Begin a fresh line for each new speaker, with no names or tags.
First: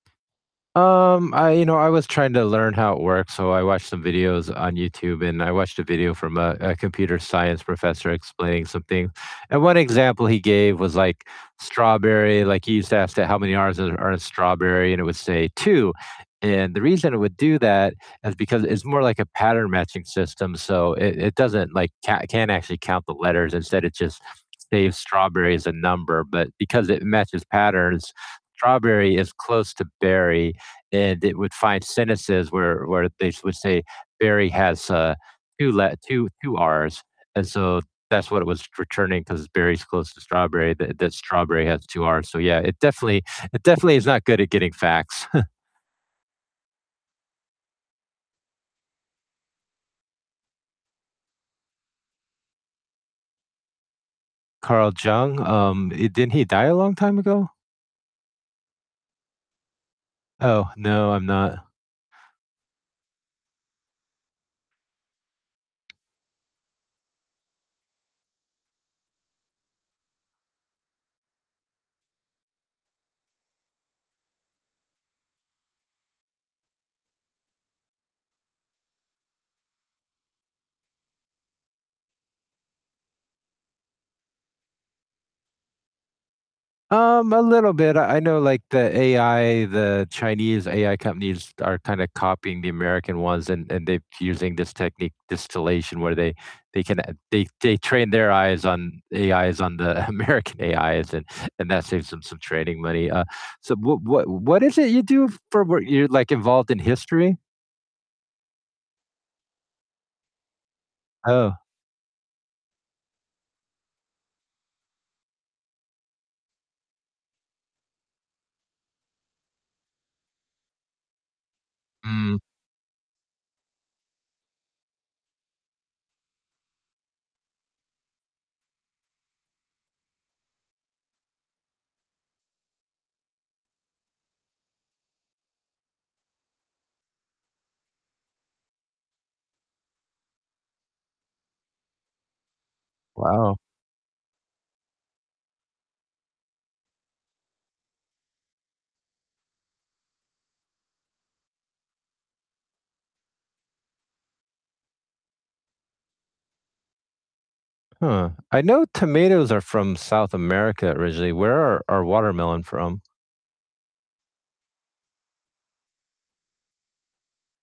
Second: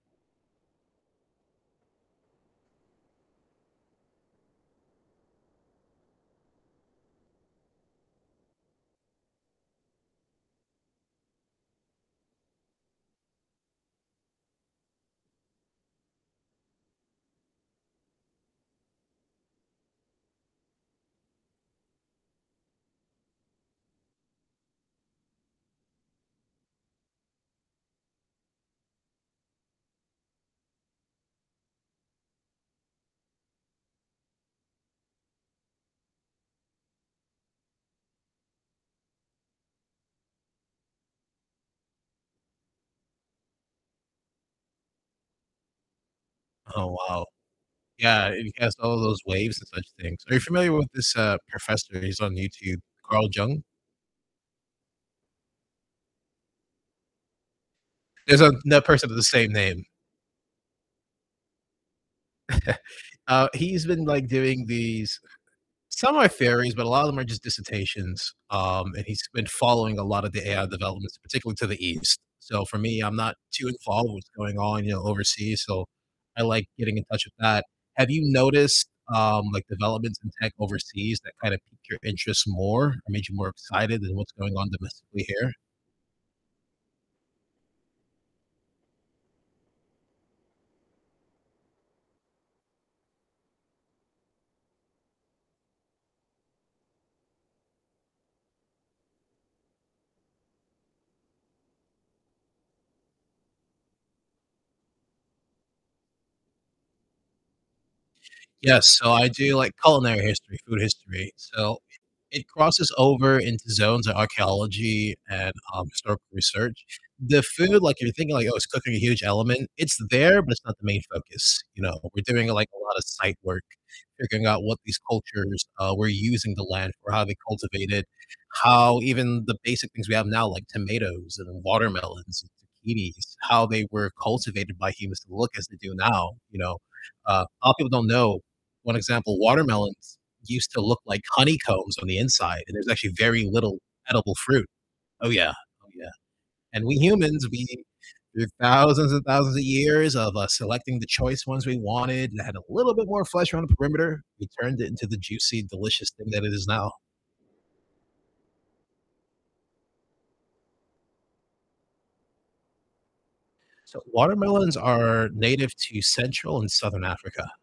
Um, I you know, I was trying to learn how it works, so I watched some videos on YouTube, and I watched a video from a a computer science professor explaining something, and one example he gave was, like, strawberry, like, he used to ask it how many R's are in strawberry, and it would say "2," and the reason it would do that is because it's more like a pattern matching system, so it it doesn't, like, coun can't actually count the letters, instead it just saves strawberry as a number but because it matches patterns, strawberry is close to berry, and it would find sentences where where they s would say berry has, uh, 2 let 2- 2 R's. And so that's what it was returning 'cause berry's close to strawberry, that that strawberry has 2 R's. So yeah, it definitely it definitely is not good at getting facts.
Oh, wow. Yeah, and he cast all those waves and such things. Are you familiar with this, uh, professor? He's on YouTube, Carl Jung?
Carl Jung? Um, eh, didn't he die a long time ago?
There's another person with the same name.
Oh, no, I'm not.
Uh, he's been, like, doing these some are theories, but a lot of them are just dissertations, um, and he's been following a lot of the AI developments, particularly to the east. So, for me, I'm not too involved with going on, you know, overseas, so I like getting in touch with that. Have you noticed, um, like, developments in tech overseas that kind of pique your interest more or made you more excited than what's going on domestically here?
Um, a little bit. I I know like the AI the Chinese AI companies are kinda copying the American ones and and they're using this technique distillation where they they can they they train their eyes on AIs on the American AIs and and that saves them some training money. Uh, so what what what is it you do for wor you're, like, involved in history?
Yeah, so I do, like, culinary history, food history.
Oh.
So, it it crosses over into zones of archeology and, um, historical research. The food, like you're thinking like, "Oh, is cooking a huge element?" It's there, but it's not the main focus, you know, we're
Mm.
doing, like, a lot of site work, figuring out what these cultures, uh, were using the land for, how they cultivated, how even the basic things we have now, like tomatoes and watermelons and zucchinis, how they were cultivated by humans to look as they do now, you know? Uh, lotta people don't know 1 example, watermelons used to look like honeycombs on the inside, and there's actually very
Wow.
little edible fruit. Oh, yeah, oh, yeah. And we humans, we through thousands and thousands of years of, uh, selecting the choice ones we wanted that had a little bit more flesh around the perimeter, we turned it into the juicy, delicious thing that it is now.
Huh. I know tomatoes are from South America originally, where are are watermelon from?
So, watermelons are native to Central and Southern Africa.